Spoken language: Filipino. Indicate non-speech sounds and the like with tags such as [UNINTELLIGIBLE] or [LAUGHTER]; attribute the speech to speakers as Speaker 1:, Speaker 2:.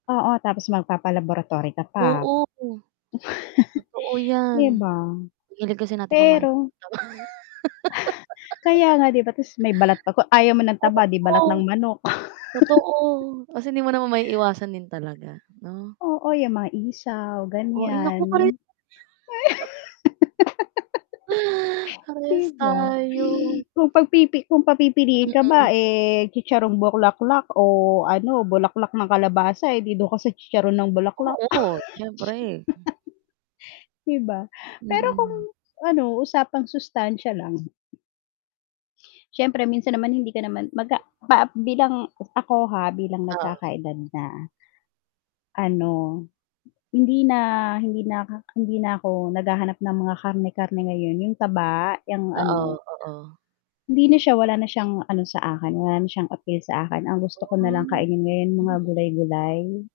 Speaker 1: Oo, tapos magpapa-laboratory ka pa. [CHUCKLES]
Speaker 2: Oo. Totoo
Speaker 1: 'di
Speaker 2: yan,
Speaker 1: ba?
Speaker 2: hilig kasi natin kumain ng
Speaker 1: Pero [SCOFFS] Kaya nga 'di ba, 'tas may balat pa 'to, ayaw mo ng
Speaker 2: mga taba.
Speaker 1: taba 'di
Speaker 2: [LAUGHS]
Speaker 1: balat ng
Speaker 2: Oo,
Speaker 1: manok.
Speaker 2: totoo.
Speaker 1: [CHUCKLES]
Speaker 2: Kasi hindi mo naman maiiwasan din talaga, 'no?
Speaker 1: Oo, yang mga isaw,
Speaker 2: Oh, ay nako pare
Speaker 1: ganiyan. [LAUGHS]
Speaker 2: [CHUCKLES] [INHALES]
Speaker 1: 'di
Speaker 2: parehas
Speaker 1: ba?
Speaker 2: tayo.
Speaker 1: [GASPS] Kung pagpipi kung papipiliin ka ba,
Speaker 2: Mm.
Speaker 1: eh, chicharong bulaklak o ano, bulaklak ng kalabasa, eh, 'di dun ka sa chicharon ng bulaklak.
Speaker 2: Oo, siyempre, hmm.
Speaker 1: [CHUCKLES] 'di ba? Pero kung,
Speaker 2: Mm.
Speaker 1: ano, usapang sustansiya lang [SWALLOWS] siyempre minsan naman hindi ka naman, maga
Speaker 2: [UNINTELLIGIBLE]
Speaker 1: ba bilang, ako ha, bilang
Speaker 2: Oo.
Speaker 1: nagkakaedad na. Ano, hindi na, hindi na hindi na ako naghahanap ng mga karne-karne ngayon, 'yung taba, 'yang
Speaker 2: Oo,
Speaker 1: ano.
Speaker 2: oo.
Speaker 1: Hindi na siya, wala na siyang ano sa akin, wala na siyang appeal sa akin ang gusto ko
Speaker 2: Ah.
Speaker 1: na lang kainin mga
Speaker 2: Mm.
Speaker 1: gulay-gulay.